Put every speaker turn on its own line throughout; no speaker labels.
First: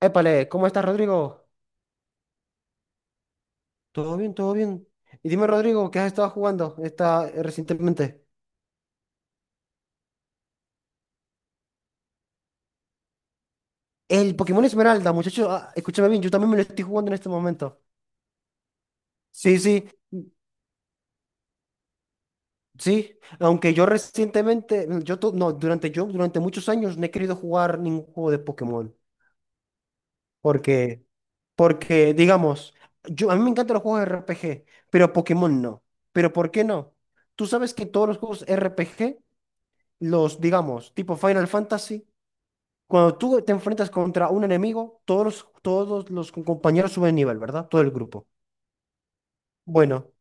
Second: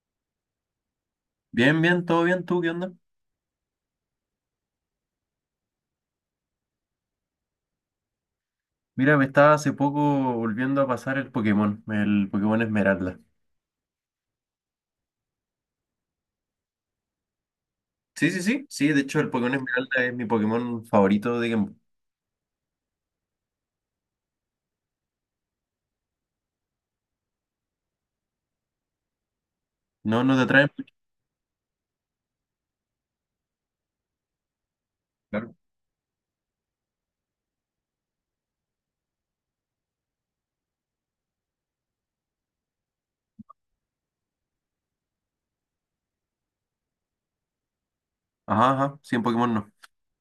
Épale, ¿cómo estás, Rodrigo?
Bien, bien, todo bien, ¿tú qué onda?
Todo bien, todo bien. Y dime, Rodrigo, ¿qué has estado jugando recientemente?
Mira, me estaba hace poco volviendo a pasar el Pokémon Esmeralda.
El Pokémon Esmeralda, muchachos, escúchame bien, yo también me lo estoy jugando en este momento.
Sí, sí, sí, sí, de hecho el Pokémon
Sí, sí,
Esmeralda es mi Pokémon favorito de Game Boy.
sí. Aunque yo recientemente, yo, durante muchos años no he querido jugar ningún juego de Pokémon.
No, no te atrae mucho,
Porque, porque, digamos, yo, a mí me encantan los juegos RPG, pero
claro.
Pokémon no. ¿Pero por qué no? Tú sabes que todos los juegos RPG, los, digamos, tipo Final Fantasy, cuando tú te enfrentas contra un enemigo, todos los compañeros suben de nivel, ¿verdad? Todo el grupo.
Ajá, ajá, sí, en Pokémon no.
Bueno,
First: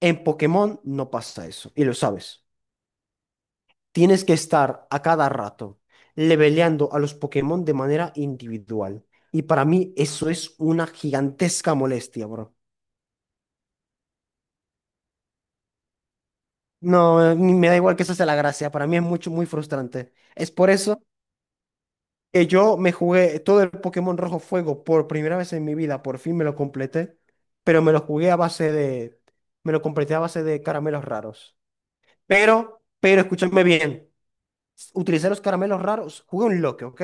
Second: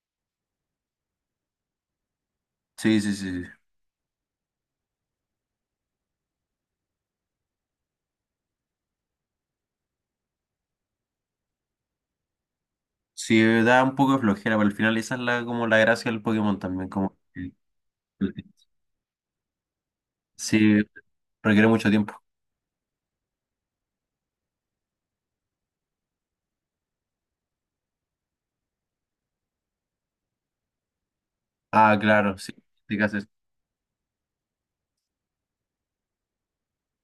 en Pokémon no pasa eso, y lo sabes.
Sí, sí, sí, sí.
Tienes que estar a cada rato leveleando a los Pokémon de manera individual. Y para mí eso es una gigantesca molestia, bro.
Sí, da un poco de flojera, pero al final esa es la, como la gracia del Pokémon también, como
No,
que-
ni me da igual que esa sea la gracia, para mí es mucho, muy frustrante. Es por
sí,
eso
requiere mucho tiempo.
que yo me jugué todo el Pokémon Rojo Fuego por primera vez en mi vida, por fin me lo completé, pero me lo jugué a base de, me lo completé a base de caramelos raros.
Ah, claro, sí,
Pero,
te
pero
haces,
escúchame bien, utilicé los caramelos raros, jugué un loque, ¿ok?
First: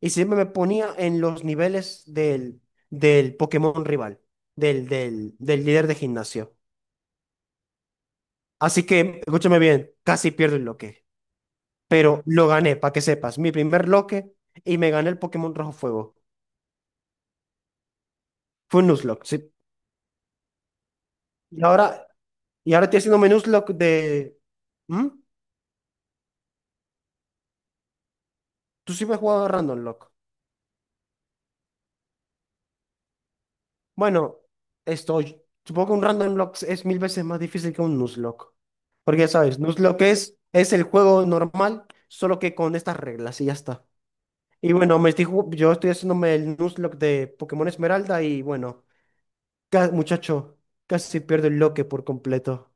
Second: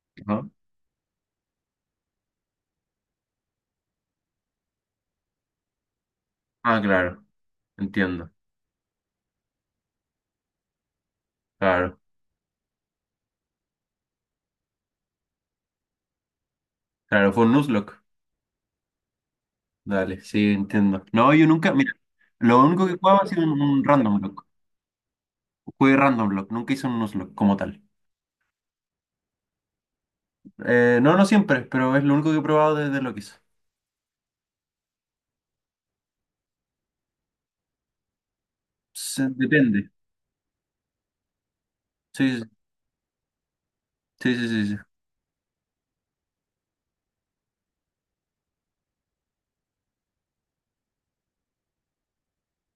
Y siempre me
¿no?
ponía en los niveles del Pokémon rival, del líder de gimnasio.
Ah, claro, entiendo,
Así que, escúchame bien, casi pierdo el loque,
claro,
pero lo gané, para que sepas, mi primer loque y me gané el Pokémon Rojo Fuego.
claro, fue un Nuzlocke.
Fue un Nuzlocke, sí.
Dale, sí, entiendo. No, yo
Y
nunca, mira,
ahora,
lo
y ahora
único que
estoy haciendo
jugaba ha sido
menús
un,
lock
un random
de.
block.
¿Mm?
Jugué random block, nunca hice un block como tal.
Tú sí me has jugado a Random Lock.
No, no siempre, pero es lo único que he probado desde lo que hice.
Bueno, estoy. Supongo que un Random Lock es mil veces más difícil que un Nuzlocke. Porque
Sí,
ya sabes,
depende.
Nuzlocke es el juego normal, solo
Sí,
que con estas reglas y ya está.
sí, sí, sí,
Y
sí.
bueno, yo estoy haciéndome el Nuzlocke de Pokémon Esmeralda y bueno, muchacho, casi pierdo el loque por completo.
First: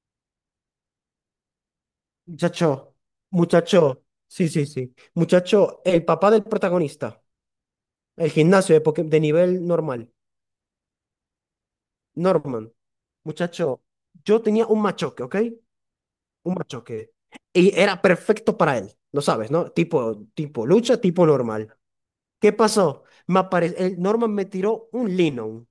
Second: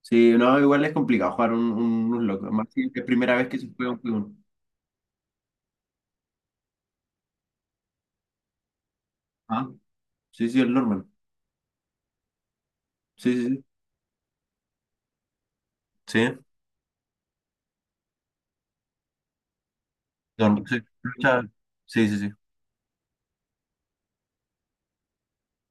Sí, no, igual es complicado jugar un Nuzlocke, más si
Muchacho,
es primera vez que se juega un
muchacho,
juego.
sí, sí, sí. Muchacho, el papá del protagonista. El gimnasio de, de nivel
Ah,
normal.
sí, sí, el normal.
Norman.
Sí, sí, sí.
Muchacho, yo tenía un machoque, ¿ok?
Sí,
Un machoque. Y era perfecto para él. Lo sabes, ¿no?
normal,
Tipo
sí.
lucha, tipo
Lucha-
normal.
sí, sí, sí.
¿Qué pasó? El Norman me tiró un Lino.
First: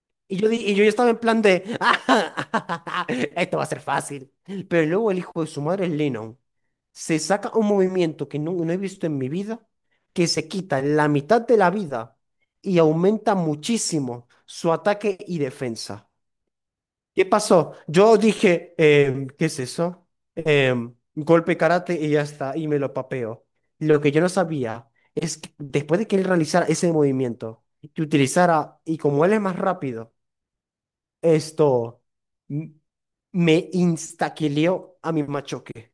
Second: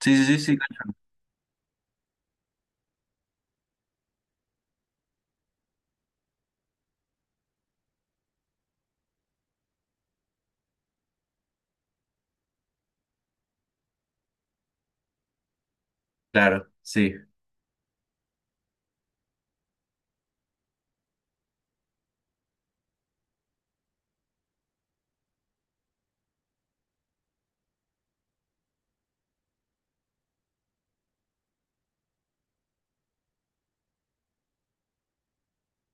Sí, sí, sí,
Y yo,
sí,
y yo ya
cacho.
estaba en plan de, esto va a ser fácil. Pero luego el hijo de su madre, Lennon, se saca un movimiento que no he visto en mi vida, que se quita la mitad de la vida y aumenta muchísimo su ataque y defensa.
Claro, sí.
¿Qué pasó? Yo dije, ¿qué es eso? Golpe karate y ya está, y me lo papeo. Lo que yo no sabía es que después de que él realizara ese movimiento, que utilizara, y como él es más rápido, esto m- me instaquileó a mi machoque.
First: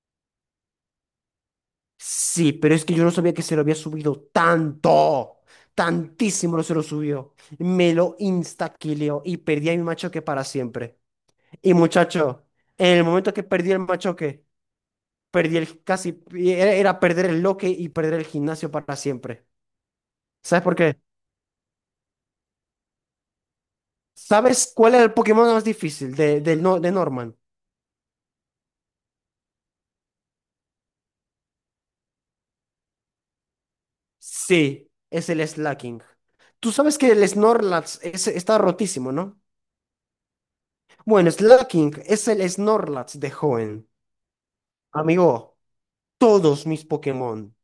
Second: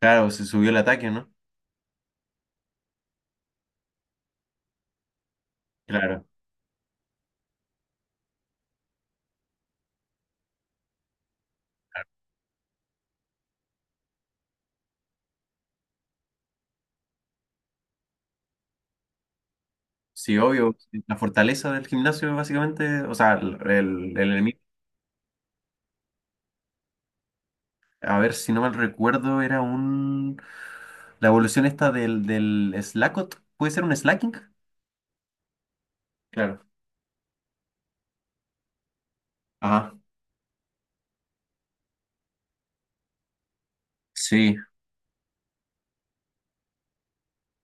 Claro, se subió el ataque, ¿no?
Sí, pero es que yo no sabía que se lo había subido tanto.
Claro.
Tantísimo lo se lo subió. Me lo instaquileó y perdí a mi machoque para siempre. Y muchacho, en el momento que perdí el machoque, perdí el casi, era perder el loque y perder el gimnasio para siempre.
Sí,
¿Sabes
obvio.
por qué?
La fortaleza del gimnasio, básicamente, o sea, el enemigo,
¿Sabes cuál era el Pokémon más difícil de, del no- de Norman?
a ver, si no mal recuerdo, era un... la evolución esta del Slackot, ¿puede ser un Slacking?
Sí, es el slacking.
Claro.
Tú sabes que el Snorlax está rotísimo, ¿no?
Ajá.
Bueno, Slacking es el Snorlax de joven.
Sí.
Amigo, todos mis Pokémon,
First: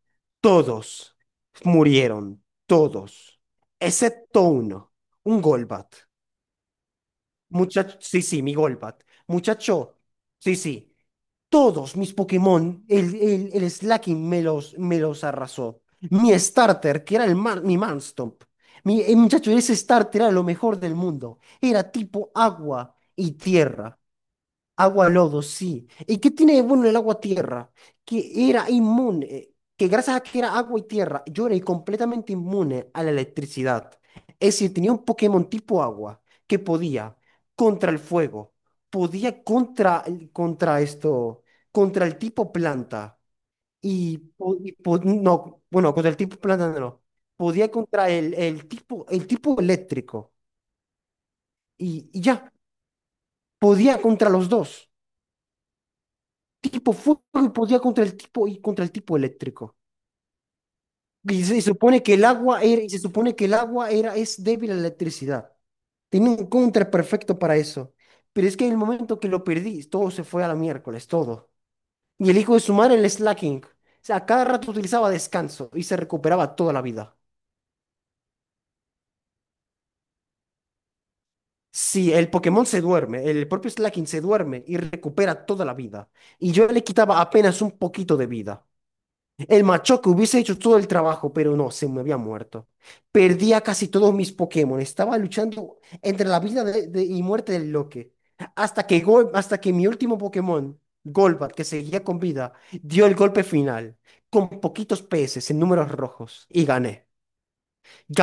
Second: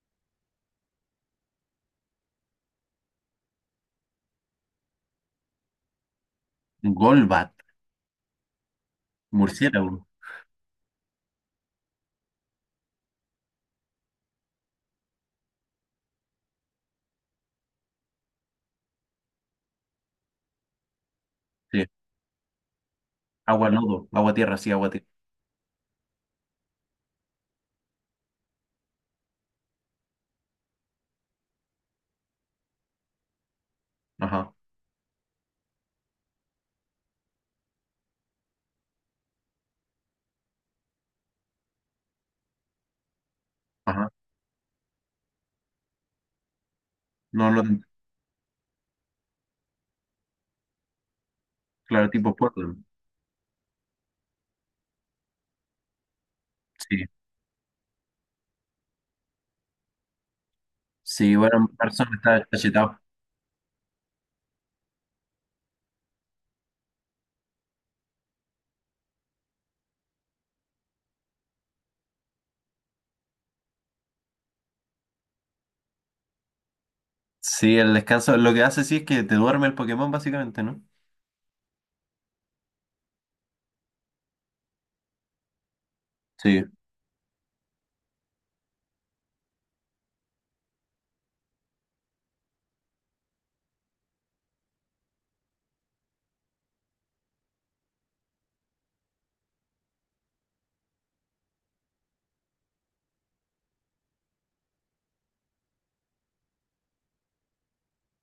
todos murieron, todos, excepto uno, un Golbat.
Golbat,
Muchacho, sí, sí, mi Golbat. Muchacho,
murciélago.
sí, sí, todos mis Pokémon, el Slaking me los arrasó. Mi starter, que era mi Marstomp. Mi, muchacho, ese starter era lo mejor del mundo.
Sí.
Era tipo agua y
Agua
tierra.
lodo, agua tierra, sí, agua tierra.
Agua lodo, sí. ¿Y qué tiene de bueno el agua tierra? Que era inmune, que gracias a que era agua y tierra, yo era completamente inmune a la electricidad.
Ajá,
Es decir, tenía un Pokémon tipo agua que podía contra el fuego, podía contra, contra esto, contra el tipo planta
ajá.
y, no, bueno, contra el tipo planta no,
No, no,
podía contra el tipo eléctrico
claro,
y
tipo
ya,
Portland.
podía contra los dos. Tipo
Sí.
fuego y podía contra el tipo y contra el tipo eléctrico.
Sí,
Y
bueno,
supone
Carson
que el
está
agua era, y
chetado.
se supone que el agua era, es débil a la electricidad. Tenía un contra perfecto para eso. Pero es que en el momento que lo perdí, todo se fue a la miércoles, todo. Y el hijo de su madre, el slacking. O sea, a cada rato utilizaba descanso y se recuperaba toda la vida.
Sí, el descanso, lo que hace sí es que te duerme el Pokémon, básicamente, ¿no?
Sí, el Pokémon se duerme, el propio slaking se duerme y recupera toda la vida. Y
Sí,
yo le quitaba apenas un poquito de vida. El machoca hubiese hecho todo el trabajo, pero no, se me había muerto. Perdía casi todos mis Pokémon. Estaba luchando entre la vida y muerte del Loque. Hasta que, hasta que mi último Pokémon, Golbat, que seguía con vida, dio el golpe final. Con poquitos P. S. en números rojos. Y gané.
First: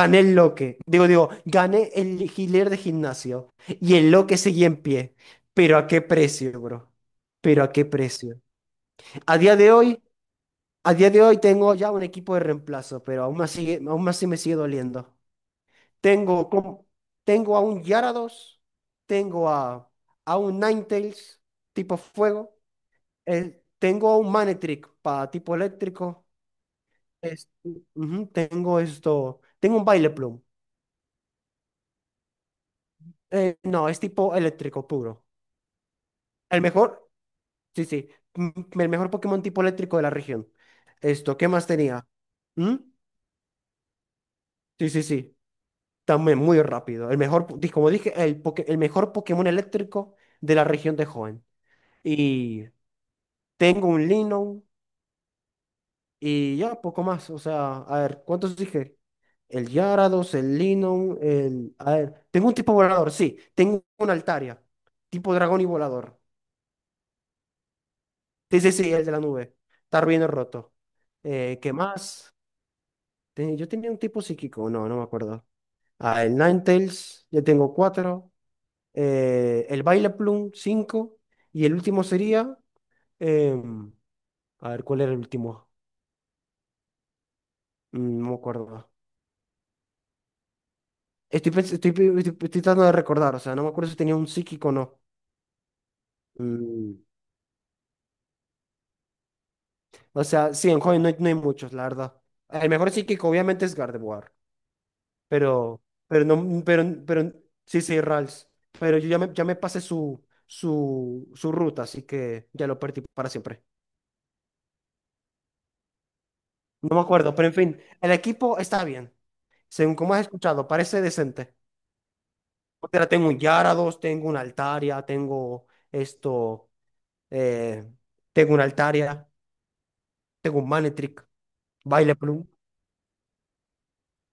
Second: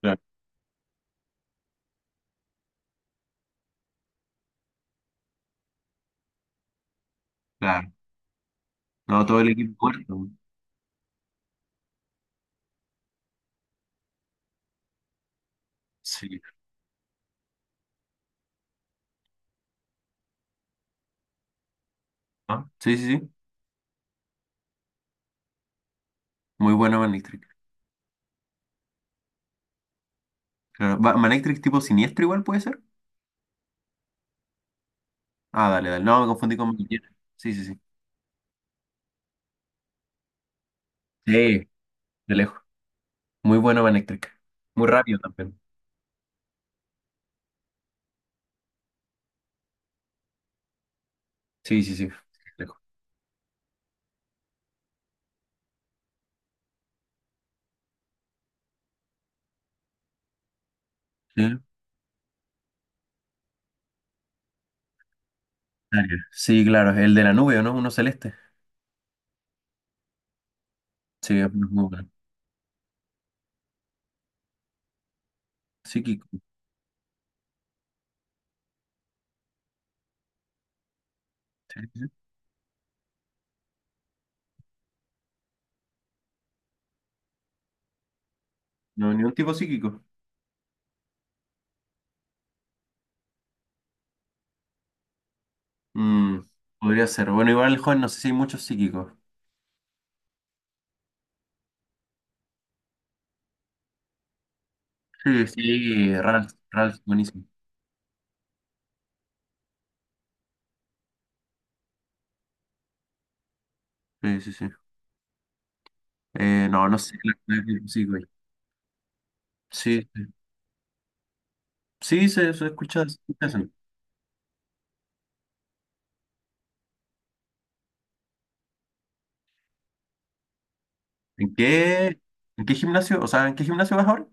claro.
el Loque. Digo, gané el Healer de gimnasio. Y el Loque seguía en pie. Pero a qué precio, bro. Pero a qué
Claro.
precio.
No,
A
todo el
día de
equipo
hoy.
muerto.
A día de hoy tengo ya un equipo de reemplazo, pero aún más sigue, aún así me sigue doliendo.
Sí.
Tengo, com- tengo a un Gyarados, tengo a un Ninetales tipo fuego,
Ah, sí, sí, sí.
tengo a un Manectric para tipo eléctrico,
Muy buena Manectric.
es- ujú, tengo esto, tengo un Baileplum.
Claro. Va- Manectric tipo siniestro igual puede ser.
No, es tipo eléctrico puro.
Ah, dale, dale. No, me confundí
El
con
mejor,
Manectric. Sí, sí, sí.
sí, sí, m- el mejor Pokémon tipo eléctrico de la región. Esto, ¿qué más
Sí,
tenía?
de lejos.
¿Mm?
Muy buena Manectric. Muy
Sí, sí,
rápido
sí.
también.
También muy rápido. El mejor, como dije, el mejor Pokémon eléctrico de la región de Hoenn.
Sí, sí, sí. De
Y
lejos.
tengo un Linon y ya, poco más. O sea, a ver, ¿cuántos dije? El Gyarados, el Linon,
Sí,
el... A ver, tengo un tipo volador, sí. Tengo un Altaria, tipo dragón y volador.
Aria. Sí, claro. El de la nube, ¿o no? Uno celeste.
Sí, sí, sí, el de la nube. Está bien roto.
Sí, es muy
¿Qué
bueno.
más? Yo tenía un tipo psíquico, no, no me acuerdo. Ah,
Psíquico.
el Ninetales, ya tengo cuatro. El Baile Plum 5 y el
Sí, sí.
último
Sí.
sería, em, a ver, ¿cuál era el último? Mm, no me acuerdo.
No, ni un tipo psíquico.
Estoy, pens- estoy, pi- estoy- estoy tratando de recordar, o sea, no me acuerdo si tenía un psíquico o no.
Mm,
Mm,
podría ser. Bueno, igual el joven, no sé si hay muchos psíquicos.
o sea, sí, en joven no hay, no hay muchos, la verdad. El mejor psíquico obviamente es Gardevoir,
Sí,
pero,
sí,
pero no,
Ralph,
mm,
Ralph,
pero
buenísimo.
sí, sí, Rals. Pero ya me pasé su ruta, así que ya lo perdí para siempre.
Sí, sí, sí. No,
No
no
me
sé, la
acuerdo, pero en
verdad,
fin,
sí,
el
güey.
equipo está bien. Según
Sí,
como has escuchado, parece decente.
sí, se,
Porque
se
tengo un
escucha eso.
Yarados, tengo una Altaria, tengo esto, eh, tengo una Altaria, tengo un Manetric,
¿En
Baile
qué,
Plum.
en qué gimnasio? O sea, ¿en qué gimnasio vas ahora?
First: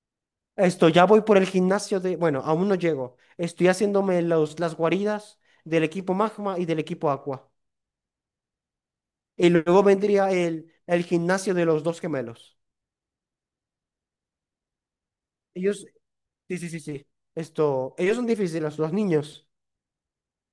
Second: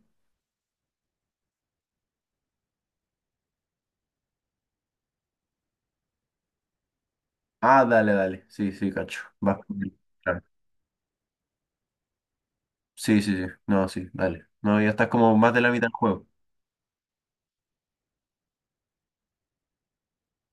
Esto, ya voy por el gimnasio de, bueno, aún no llego. Estoy haciéndome las guaridas del equipo Magma y del equipo Aqua.
Ah, dale, dale. Sí, sí, cacho.
Y
Vas por
luego
él,
vendría
claro.
el gimnasio de los dos gemelos.
Sí, sí, sí. No, sí, dale. No, ya estás como más de la
Ellos,
mitad del juego.
sí, sí, sí, sí. Esto, ellos son difíciles, los niños.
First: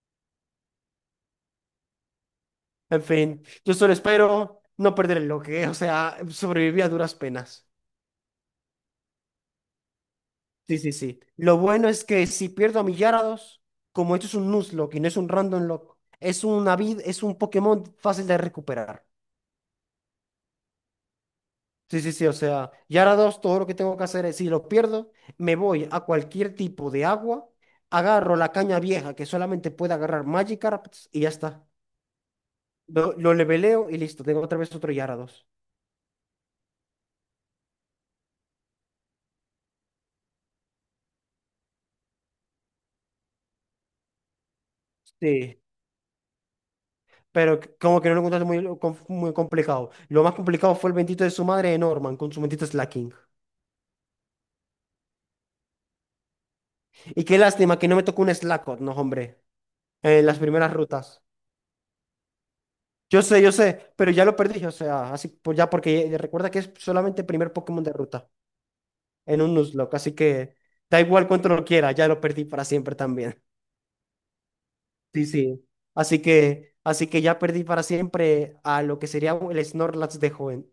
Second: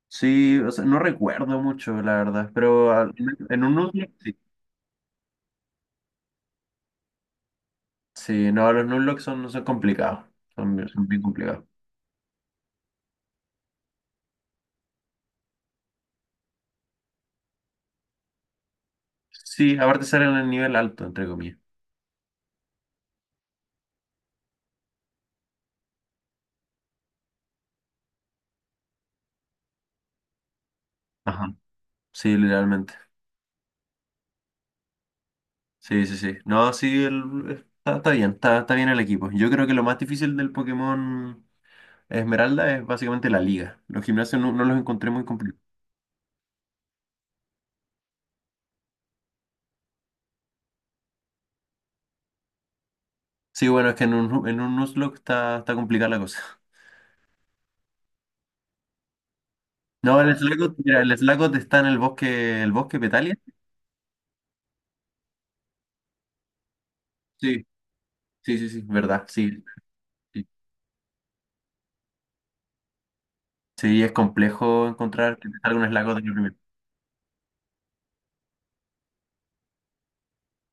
Sí, o sea, no recuerdo mucho, la verdad. Pero
En
al-
fin,
en un
yo solo
Nuzlocke, sí.
espero no perder el bloque, o sea, sobreviví a duras penas.
Sí, no, los Nuzlocke son, no son complicados. Son,
Sí,
bien,
sí,
son
sí.
bien
Lo
complicados.
bueno es que si pierdo a mi Gyarados, como esto es un Nuzlocke y no es un Random Lock, es una vid, es un Pokémon fácil de recuperar.
Sí, aparte salen en el nivel alto, entre comillas.
Sí, sí, sí. O sea, Gyarados, todo lo que tengo que hacer es, si lo pierdo, me voy a cualquier tipo de agua, agarro la caña vieja que solamente puede agarrar Magikarp y ya
Ajá.
está.
Sí, literalmente.
Lo leveleo y listo. Tengo otra vez otro Gyarados.
Sí, sí, sí. No, sí, el- está, está bien el equipo. Yo creo que lo más difícil del Pokémon Esmeralda es básicamente la liga. Los gimnasios no, no los encontré muy complicados.
Sí. Pero como que no lo encontraste muy, muy complicado. Lo más complicado fue el bendito de su madre, de Norman, con su bendito Slaking.
Sí, bueno, es que en un Nuzlocke está, está complicada la cosa.
Y qué lástima que no me tocó un Slackoth, no, hombre,
No,
en
el
las primeras
Slagot, mira, el
rutas.
Slagot está en el bosque Petalia.
Yo sé, pero ya lo perdí, o sea, así pues ya porque recuerda que es solamente el primer
Sí,
Pokémon de ruta
sí, sí, sí, verdad,
en
sí.
un Nuzlocke, así
Sí,
que da igual cuánto lo quiera, ya lo perdí para siempre también.
sí, es complejo
Sí,
encontrar que te
sí.
salga un Slagot en el primero.
Así que ya perdí para siempre a lo que sería el Snorlax de joven.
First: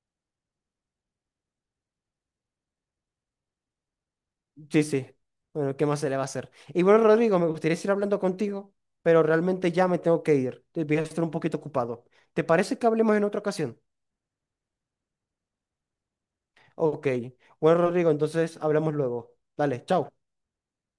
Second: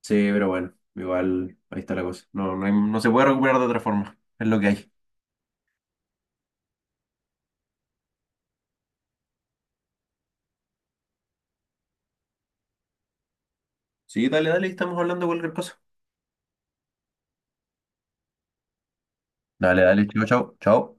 Sí, pero bueno, igual ahí está la cosa. No, no, hay- no se puede recuperar de otra forma. Es lo que
Sí,
hay.
sí. Bueno, ¿qué más se le va a hacer? Y bueno, Rodrigo, me gustaría seguir hablando contigo, pero realmente ya me tengo que ir. Voy a estar un poquito ocupado. ¿Te parece que hablemos en otra ocasión?
Sí, dale, dale, estamos hablando de cualquier cosa.
Ok. Bueno, Rodrigo, entonces hablamos luego.
Dale,
Dale,
dale,
chao.
chao, chao, chao.